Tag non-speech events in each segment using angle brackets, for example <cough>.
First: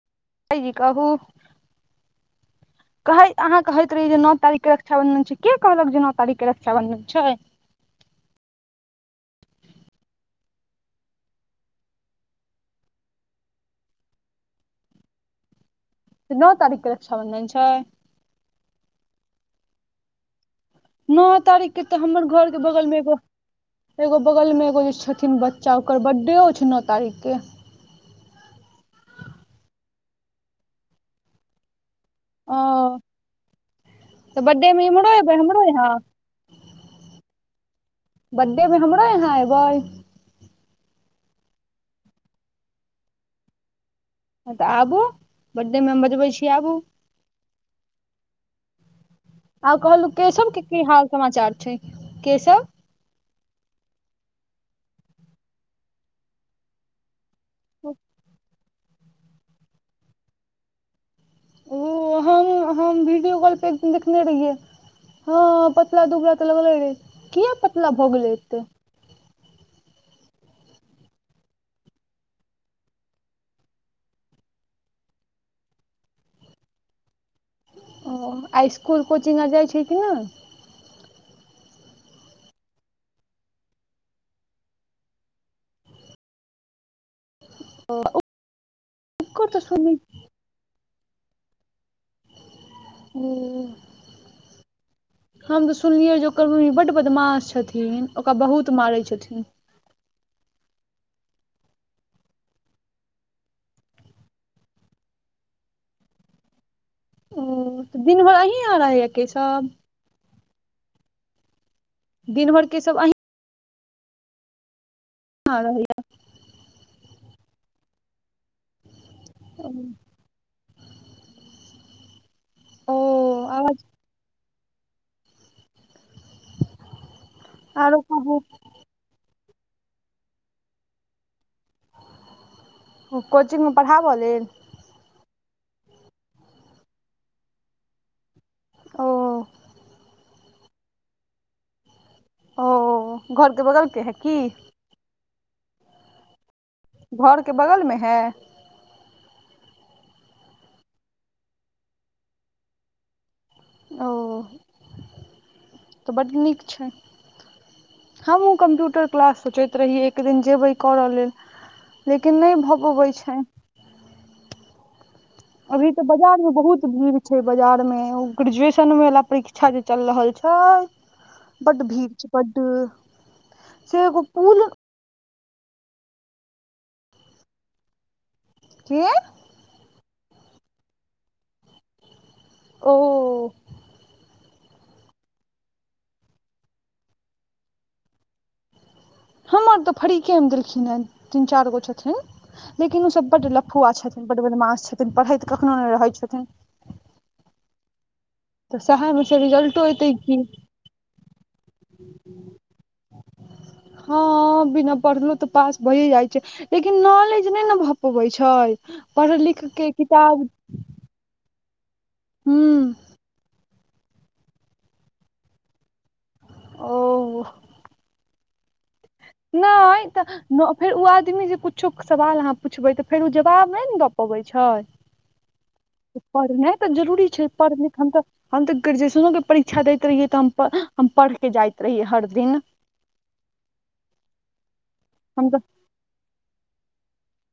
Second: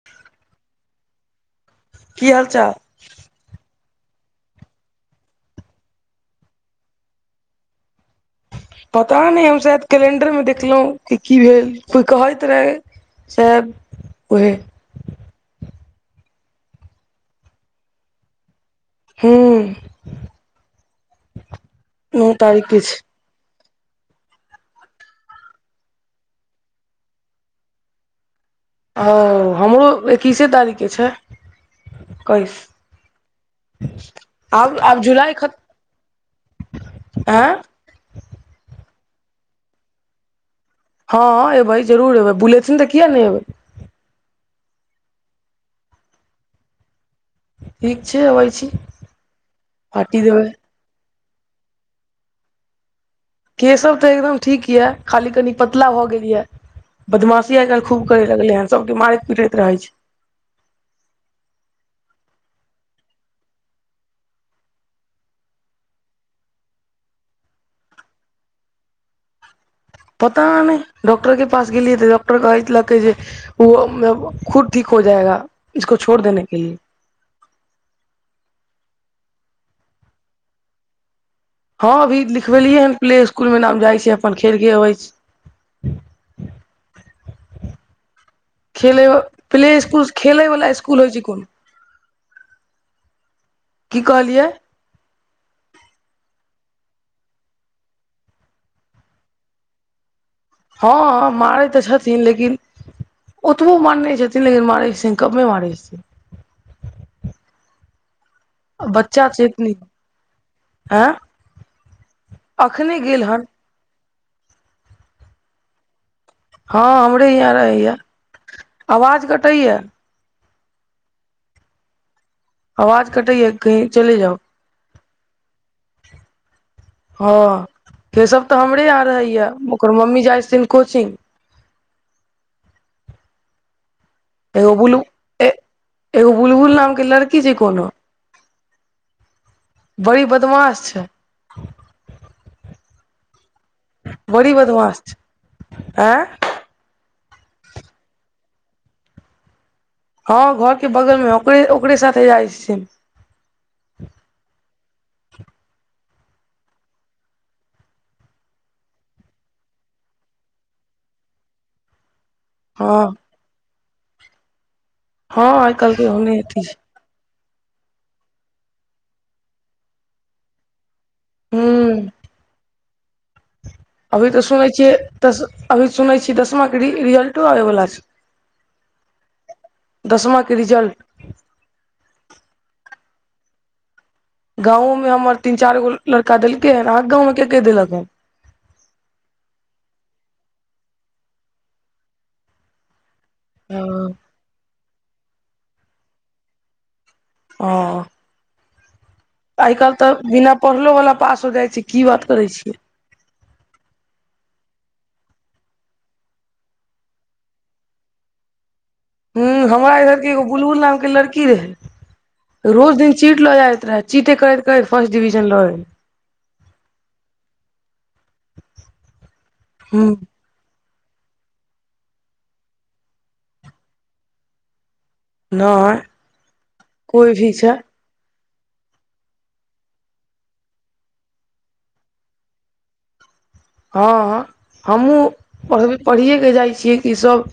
<inaudible> भायजी कहू की हाल चाल कह अहाँ कहैत रहहिय जे नओ तारीख के रक्षाबंधन छै के कहलक जे नओ तारी के रक्षाबंधन छै पता नहि हम सायद कैलेंडर मे देखलहुँं कि की भेल कोइ कहैत रहै से उहे नओ तारीख क रक्षाबंधन छै हूं नओ तारीखके तऽ हमर घरके तारीख के बगलमे छै एगो एगो बगल मे एगो जे छथिन बच्चा ओकर बड्डेओ छै नओ तारीख के ओ हमरो एक्किसे तारीख के छै कइस ओ तऽ आ बर्थडे मे आब इम्हरो जुलाइ एबै खत हमरो यहाँ आँ बर्डे मे हमरो यहाँ एबै हँँ अयबै जरूर अयबै बुलेथिन तऽ किए नहि अयबै हँ तऽ आबू बड्डेमे हम बजबै छी आबू ठीक छै अबै छी आउ कहलु पार्टी देबै केशव की हाल समाचार छै केशव केशब तऽ एकदम ठीक य खाली कनी पतला भए गेलय बदमाश ी आइ काल् खूब कर लगले हन सबके मारैत पिटैत रहे छै ओ हम हम वीडियो कॉलपर एक दिन देखने रहियै हँ पतला दुबला तऽ लगले रे कििया पतला भऽ गेलेै एते पता नहि डॉक्टर के पास गेलियै तऽ डॉक्टर कहैतलकै जे ओ खुद ठीक हो जाएगा इसको छोड़ देने के लिए ओ आ स्कुल कोचिंग आर जाइ छै कि नऽ हँ अभी लिखबेलियै हन प्ले स्कुल मऽ नाम जाइ छै अपन खेलके अबै छै <unintelligible> खेल ओकर तऽ प्ले सुनै स्कुल खेले वला स्कुल होइ छै कोन हू की कहलियै हम तऽ सुनलियै जे ओकर मम्मी बड्ड बदमाश छथिन ओकरा बहुत मारै छथिन हँ मारै तऽ छथिन लेकिन ओतबो मारने छथिन लेकिन मारै छथिन कमे मारै छथिन ओऽ दिन भेर आहि बच्चा छे अखनि आय दिन भर अखने केशव अहीं गेल हन <unintelligible> हँ हमरे यहाँ रहैया आवाज कटैया ओ आवाज कटैया आवाज कहीं चले जाउ हँ आरो कहू केशब तऽ हमरे यहां रहैया ओकर मम्मी जाइ छथिन्ह कोचिंग ओ कोचिंग मऽ पढ़ाबऽ लेल एगो बुल ए एगो बुलबुल नाम कऽ लड़की छैय कोनो ओ बड़ी बदमाश छैय ओअ घरके बगलके बड़ी बदमाश छैह ऐंय घरके बगलमे हैय हँ घर के बगल मे ओकरे ओकरे साथे जाइ छथिन ओ तऽ बड्ड नीक छै हमहूँ कम्प्यूटर क्लास सोचैत रहीये एक दिन जेबै करऽ लेल लेकिन नै भऽ हँ पबैय छैन हँ आइ अभी काल्हि तऽ के बाजार ओहने मऽ अथी छै बहुत भीड़ छैय बाजार में ओ ग्रेजुएशन वाला परीक्षा जे चल रहल छो बड्ड हूं भीड़ छै बड अभी तऽ सुनै छियै दस अभी सुनै छियै दसमाके रिजल्टो आबय वला छैय कि दसवां कऽ रिजल्ट ओ गाँवोमे हमर तीन चारगो लड़का देलकै हन अहाँकेँ गाँवमे केँ केँ देलक हन हमर तऽ फरीकेँ में देलखिन हन तीन चारगो छथिन्ह लेकिन उसभ बड लफुआ हँ छथिन्ह बड बदमास छथिन्ह पढ़ैत कखनो नै रहै छथिन्ह अऽ तऽ सहाय <unintelligible> आइ काइल तऽ बिना पढ़लो वाला पास होय जाइ छैय की बात करैय छियै <inaudible> हँ बिना पढ़लो तऽ पास भोये जाय छैय लेकिन नॉलेज नै न भऽ पबैय छैय हूँ हमरा इधर केँ एगो बुलबुल नाम केँ लड़की रहे रोज ह दिन चीट लऽ जाइत रहैय चीटे करैत करैत फर्स्ट डिविजन लो ऐलै ओ व नै ह तऽ न फेर उ आदमी जे कुछो सवाल अहाँ पूछबै तऽ फेर उ जवाब नै न दऽ पबैय छैय नहि <inaudible> पढ़नाइ तऽ जरूरी कोइ छैय भी पढ़ छै लिखन तऽ हम तऽ ग्रेजुएशनो के परीक्षा दैत रहियै तऽ हम हम पढ़ के जायत रहियै हर दिन हँ <inaudible> हमूँ हम तऽ अभी पढ़िये केँ जाय छियै की सब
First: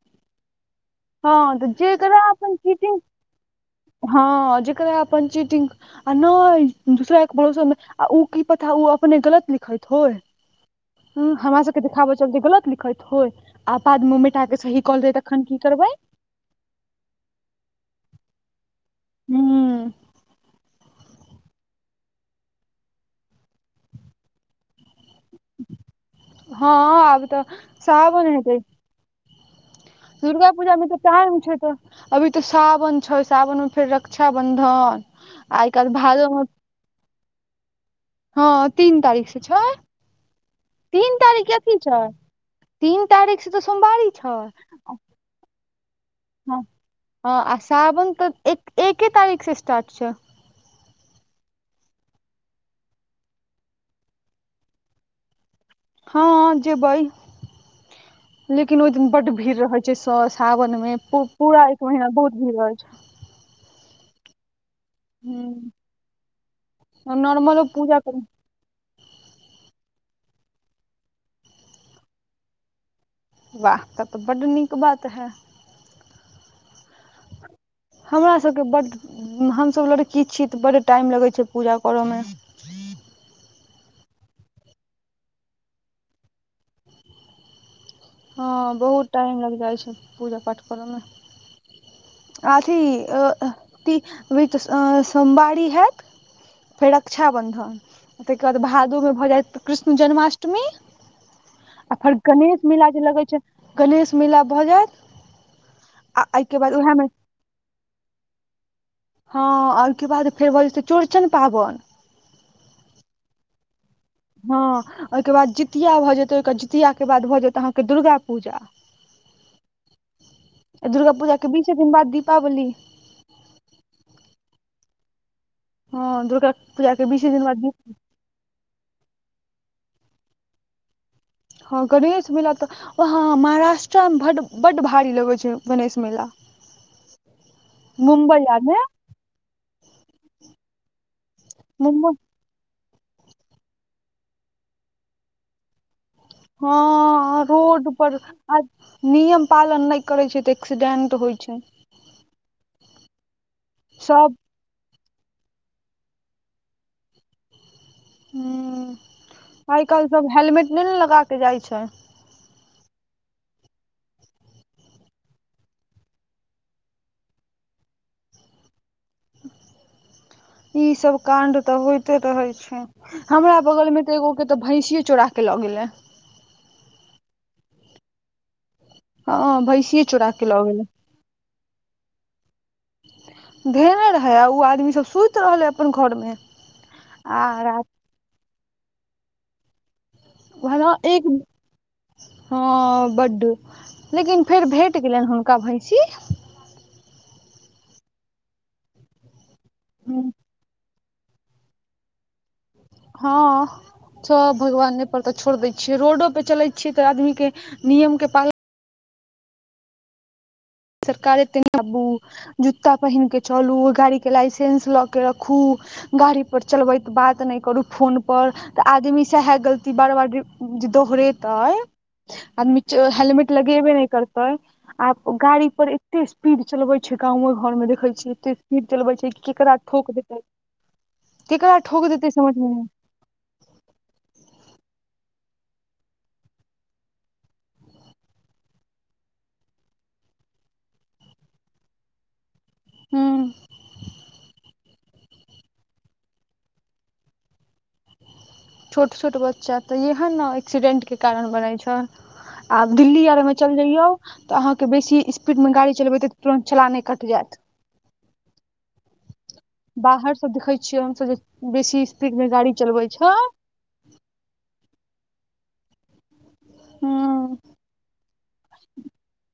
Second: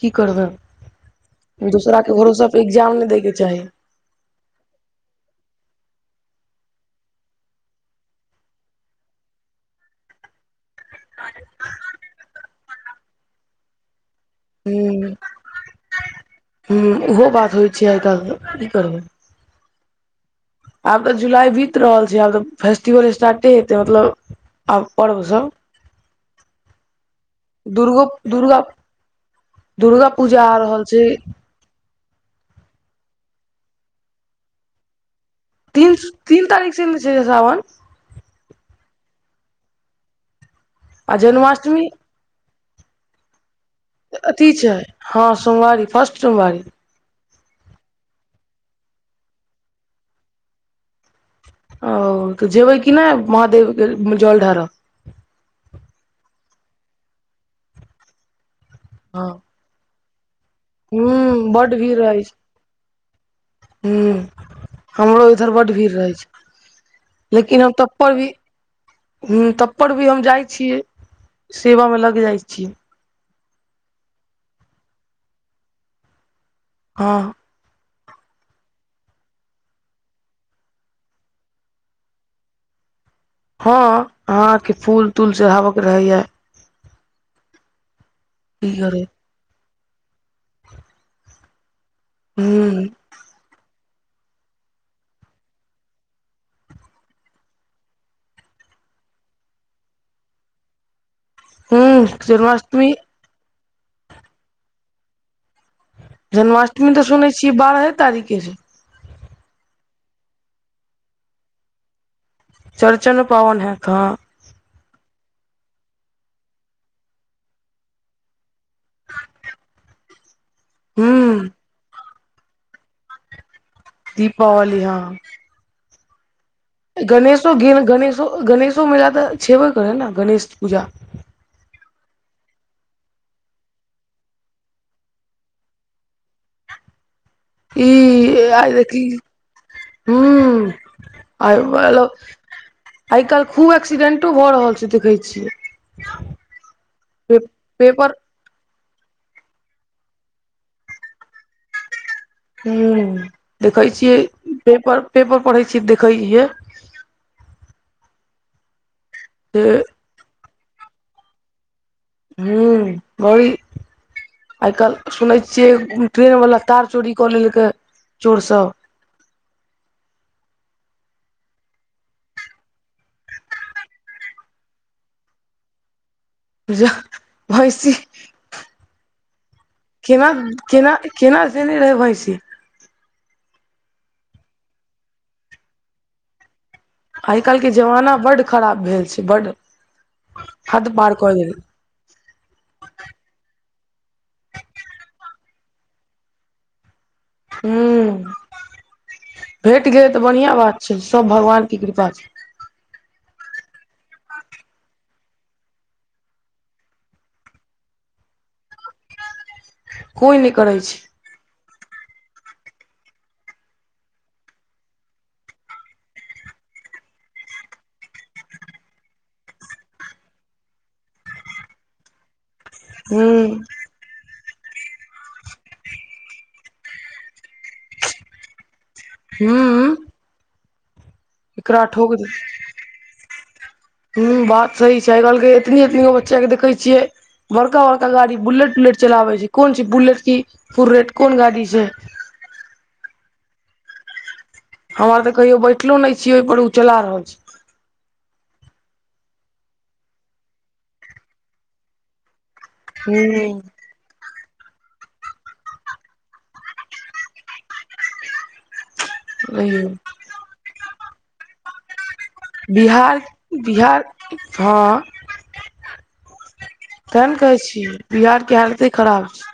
की करबै हँ तऽ दूसरा केँ जेकरा भरोसा अपन पे एग्जाम चीटिंग नै दै केँ चाही हँ जकरा अपन चीटिंग आ नै दूसरा केँ भरोसामे आ उ की पता उ अपने गलत लिखैत होय हुॅं हमरा सबके देखाबऽ चलते गलत लिखैत होय आ बादमे मिटाके सही कऽ लैत तखन की करबै हूॅं ओहो बात होइ छैय आइ काइल तऽ की करबै हूँ <inaudible> आब तऽ जुलाई बीत रहल छैय आब तऽ फेस्टिवल स्टार्ट हेयतै मतलब आब पर्ब सब हँ आब तऽ दुर्गो सावन <inaudible> हेतै दुर्गा दुर्गा आ पूजा रहल मे तऽ छै टाइम छै तऽ अभी तऽ सावन छै सावनमे फेर रक्षाबंधन आइ तीन काल्हि भादो मे तीन तारीख से नै छै सावन हँ तीन तारीख स छै तीन आ तारीख की जन्माष्टमी छै <inaudible> तीन तारीख से तऽ सोमवारी अथी छै हँ सोमवारी फर्स्ट हँ सोमवारी ह आ सावन तऽ एक एके तारीख सऽ स्टार्ट छै ओ तऽ जेबै कि नै महादेव केँ जल ढार हँ जेबै <inaudible> लेकिन ओय दिन हँ बड भीड़ रहै सऽ सावन में पू हूँ पूरा बड्ड एक भीड़ महीना रहै बहुत छै भीड़ रहै छै <unintelligible> हमरो इधर हूँ बड भीड़ रहै छै <inaudible> नॉर्मलो लेकिन हम पूजा तब करू पर भी हूँ तब पर भी हम जाइ छीयै सेवामे लग जाइ छीयै वाह तब तऽ बड नीक बात है हँ हमरा सब केँ बड हमसब लड़की छी तऽ बड़ टाइम लगे छै पूजा करऽ मे ह अहाँकेँ फूल तूल चढ़ाव केँ रहैय की हँ करे बहुत टाइम लागि जाइ छै पूजा पाठ करऽमे अथी हूँ ती <unintelligible> सोमवारी हैत फेर रक्षाबंधन ताहिके बाद भादोमे भऽ जायत कृष्ण जन्माष्टमी आ हूँ फेर गणेश मेला जन्माष्टमी जे लगै छै गणेश मेला भऽ जायत आ अहिके बाद उहै मे छी बारहे तारिके हँ ओहिके बाद फेर भऽ जेतै चौड़चन पाबन चौरचन पाबनि हे कऽ हँ ओहिके बाद जितिया भऽ जेतै ओहिके जितियाके बाद भऽ जेतै अहाँके दुर्गा पूजा दुर्गा पूजा हूँ के बीसे दिन बाद दीपावली दीपावली हँ हँ दुर्गा पूजा के बीसे दिन बाद की तो गणेशो मेला तऽ छेबे करै नऽ गणेश पूजा हँ गणेश मेला तऽ वहाँ महाराष्ट्रामे बड्ड बड्ड भारी लगै छै गणेश मेला <inaudible> मुम्बई ई आर आइ मे देखी हू आइ बला मुम्बई आइ काइल खूब एक्सीडेंटो भऽ रहल छै देखै छियै हँ पे ह पेपर रोडपर आ नियम पालन नै करै छै तऽ एक्सीडेंट होइ छै हूं देखै छियै सब पेपर पेपर पढ़ै छीयै देखै हिये से हू आइ काल्हि सब हेलमेट नै न लगा के जाइ छै हूं ओई आइ काइल सुनै छियै ट्रेन वला तार चोरी कऽ लेलकै चोर सब ई सब काण्ड तऽ होइते रहै छै हमरा बगल में तऽ एगो के तऽ भैंसीेय चोरा के लऽ गेले पूजा भैसी <unintelligible> ह भैसी केना केना केना धेने <unintelligible> रहै भैंसी धेने रहै आ उ आदमीसभ सुइत रहलै अपन घरमे आइ काल्हिके जमाना बड्ड खराब भेल छै बड्ड हद भला पार एक कऽ गेल हं बड्ड, लेकिन फेर भेट गेलनि हुनका भैंसी हुं, भेट गेल त बढ़िया बात छय सब भगवानके कृपा छय। हं सब भगवाने पर त छोड़ि दै छियै, रोडो पर चलै छीयै त आदमी के नियम के पालन कोइ नै करय छै सरका <unintelligible> रे संगे चारु, जुता पहिन के चलु गाड़ी के लाइसेंस ल के रखु गाड़ी पर चलबैत बात नै करु फोन पर त आदमी सैहे गलती बार बार दोहरेतै, आदमी जं हूं हेलमेट लगेबे नहि करतै, आब गाड़ी पर एते स्पीड चलबै छै गामो घर मे देखै छियै अते चलबै छै केकरा हूं ठोक देतै, केकरा ठोक देतै समझ मे नै हुं बात सही छै आइ कालि के एतनी एतनी गो बचा के देखै छियै बड़का बड़का गाड़ी बुलेट उलेट चलाबै छय, कोन छय बुलेट की फुरेट कोन गाड़ी छै। हुं हम और त कहियो बैठलो नै छियै ओहिपर, ओ चला रहल छय। छोट छोट बच्चा त इहे नऽ एक्सीडेंटके कारण बनै छै आ दिल्ली और मऽ चलि जइयौ त अहांके बेसी स्पीडमे गाड़ी चलेबै त तुरन्त चलाने कटि जायत हं यौ बाहर सं देखै छियै हमसब जे बेसी स्पीड मे गाड़ी चलबै बिहार, छै बिहार हां तें नऽ ह कहै छी बिहार कऽ हालते खराब छै।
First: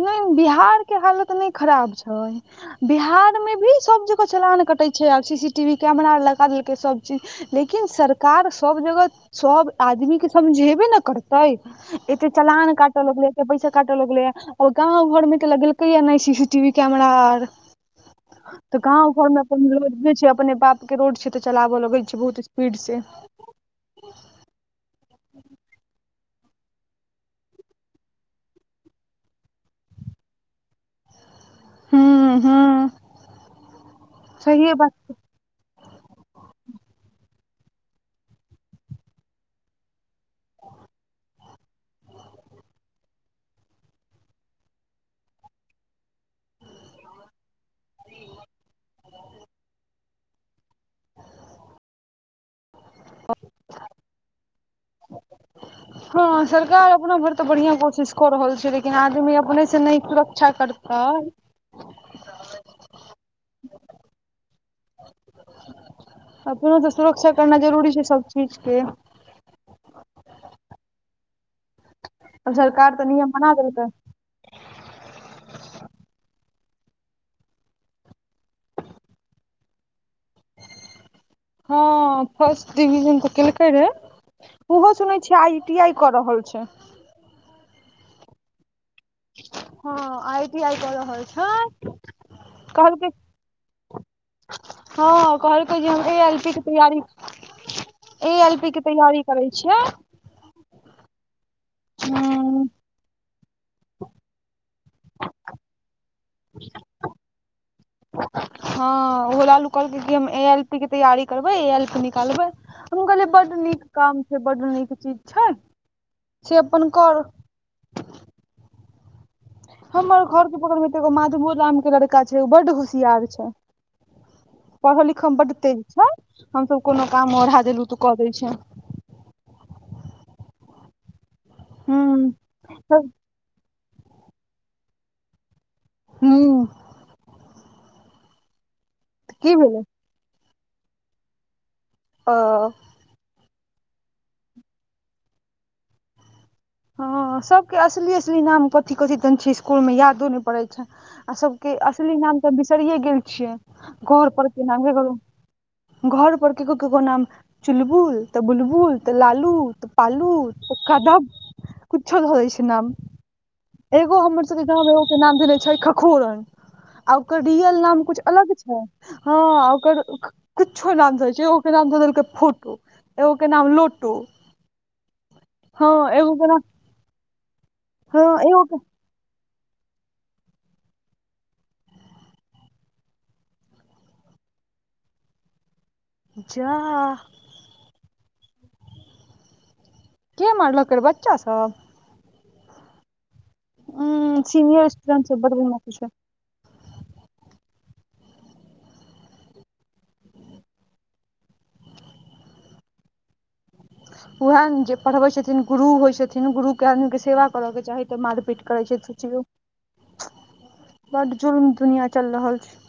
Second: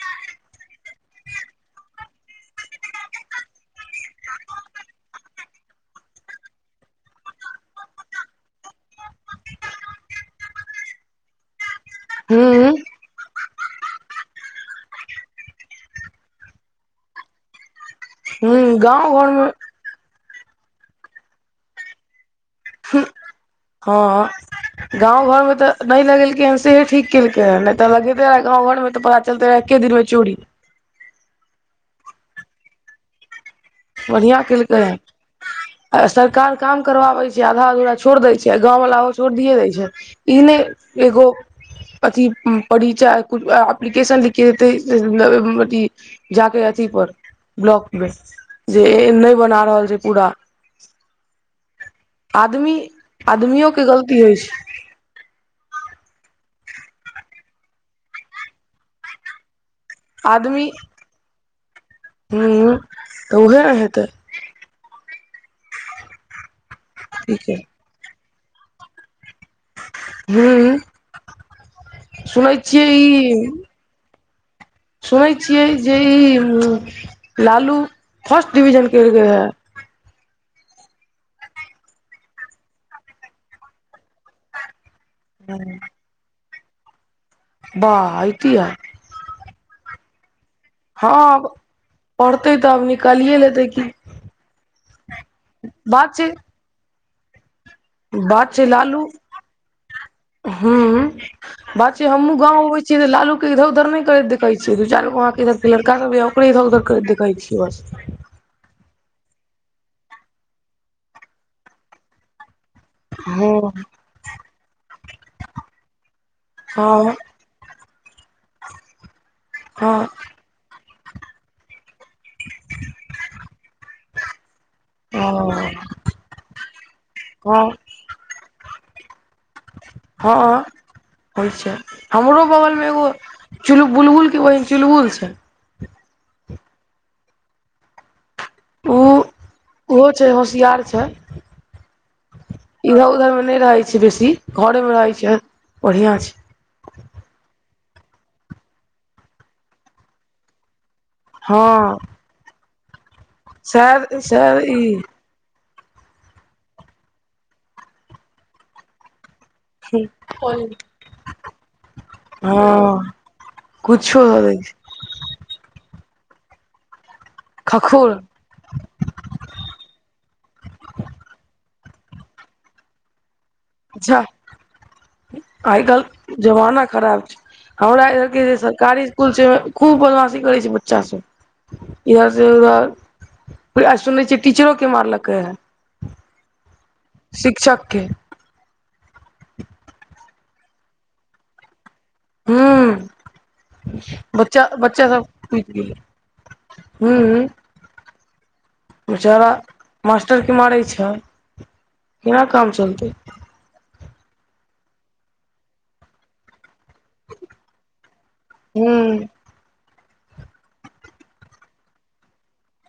नहि, बिहार के हालत नऽ खराब छै। बिहार मे भी सब जगह चलान कटै छै आर C C T V camera लगा देलकै सब जगह। लेकिन सरकार सब जगह सब आदमी के समझेबे नऽ करतै। तैं एते हूं चलान काटय लगलैये एते पैसा काटय लगलैये ओ गांव घर मे त लगेलकैये ने सी सी टीवी कैमरा आर त हूं गांव गाँव घर मे घरमे अपन रोड नै छै अपने बाप के रोड छै त चलाबय लगै छै बहुत स्पीड स्पीड से। हां गांव घर मे त नहि लगेलकैये हन सेहे ठीक। केलकै हन नहि त लगैये गांव घर मे त पता चलते रहै एके दिन मऽ चोरी हू हू बढ़िया केलकै हन बात आ सरकार काम करवाबै छै आधा अधुरा छोरि दय छै गाँववला ओ छोरिये दै छै इ नै एगो अथि परिचय अ एप्लीकेशन लिख कऽ देतय जा के अथि पर ब्लॉक मे, जे नै बना रहल छै पुरा आदमी, आदमियोके गलती होइ छै हां सरकार अपना भरि त बढ़िया कोशिश क रहल छै लेकिन आदमी अपने से नहि सुरक्षा करतइ हुं तऽ उहे नऽ हेतै अपने सऽ सुरक्षा की के करनाइ जरुरी छै सब चीज केऽ हु हू सुनै सरकार छियै तऽ ई <unintelligible> सुनै छिये जे इ लालु फर्स्ट डिविजन केलकै यऽ हां फर्स्ट डिविजन त केलकैये, इहो सुनै छै आई हे टी आइ कऽ रहल छै वाह आई टी आई हां, आइ टी आइ क रहल हँ छै, पढ़तै तऽ आब कहलकै निकालिए लेतै की हँ कहलकै जे हम बात ए छै एल पी कऽ तैयारी ए एल पी के तैयारी करै छियै हू बात छै हमूँ गाँंव हूँ अबै छी छिय त लालू के इधर उधर नई करत देखे छीय छै दू चार गो आंख इधर सऽ लड़का के भी हम इधर उधर करैत देखैई छियई बस हँ ओहो लालू कहलके कि हम ए एल पी के तैयारी करबै ए एल पी निकालबै हम कहलियै बड हँ नीक काम छैय बड नीक चीज छैय से अपन हँ कर हँ हमर घर के बगल मे तऽ एगो माधबो राम के लड़का छैय ओ बड्ड होुशियार छैय पढ़ऽ लिखय मऽ बड हँ तेज छैय हम सब कोनो काम ओढ़ा हँ देलू तऽ कऽ दै छैय हँ होइ छैय हूं हमरो बगलमे एगो चुल बुलबुलके बहिन चुलबुल छैय। हूं ओ की भेलै? ओहो छैय होशियार छैय। अ इधर उधरमें नहि रहे छैय बेसी घरे मे रहे छैय बढ़िया छैय। हँ सभके अश्ली अश्ली नाम कथी कथी तन छैय इसकुलमे यादो नहि पड़ै छैय। आ हँ सबके असली नाम त बिसैरिये गेल छियै शायद घर पर शायद के नामे केकरो ई घर पर केकरो केकरो नाम चुलबुल तऽ बुलबुल त लालु। तऽ पालू त कादब कुच्छो ध दै छैय नाम। हँ एगो कुछो द हमर दै सब के छै गांव मे एगो के नाम धेने छैय खखोरन आ ओकर रियल नाम खखोर कुछ अलग छैय। हँ ओकर कुछो नाम ध दय छैय ओकर नाम ध देलकै फोटो। एगो के नाम लोटू अच्छा आइ हँ एगो काल्हि के नाम जमाना खराब छैय हमरा हँ इधर के जे एगो सरकारी इसकुल छैय खूब बदमाासी करै छैय बच्चा सब। इधर से उधर बुझाय सुने छियै टीचरोके मारलकै हे। जा शिक्षकके के मारलकै रऽ बच्चाभ? हूं उम्म बच्चा सीनियर बच्चा स्टूडेंट सब बड पुछि बदमाश गेलै। छै हूं बेचारा मास्टरके मारै छैय केना काम चलतै। वएह न जे पढ़बै छथिन गुरु होइ छथिन गुरु के के आदमीके सेवा करऽ के चाही तऽ मारि पीट करै छैय हूँ सोचियौ। बड जुल्म दुनिया चल रहल छैय।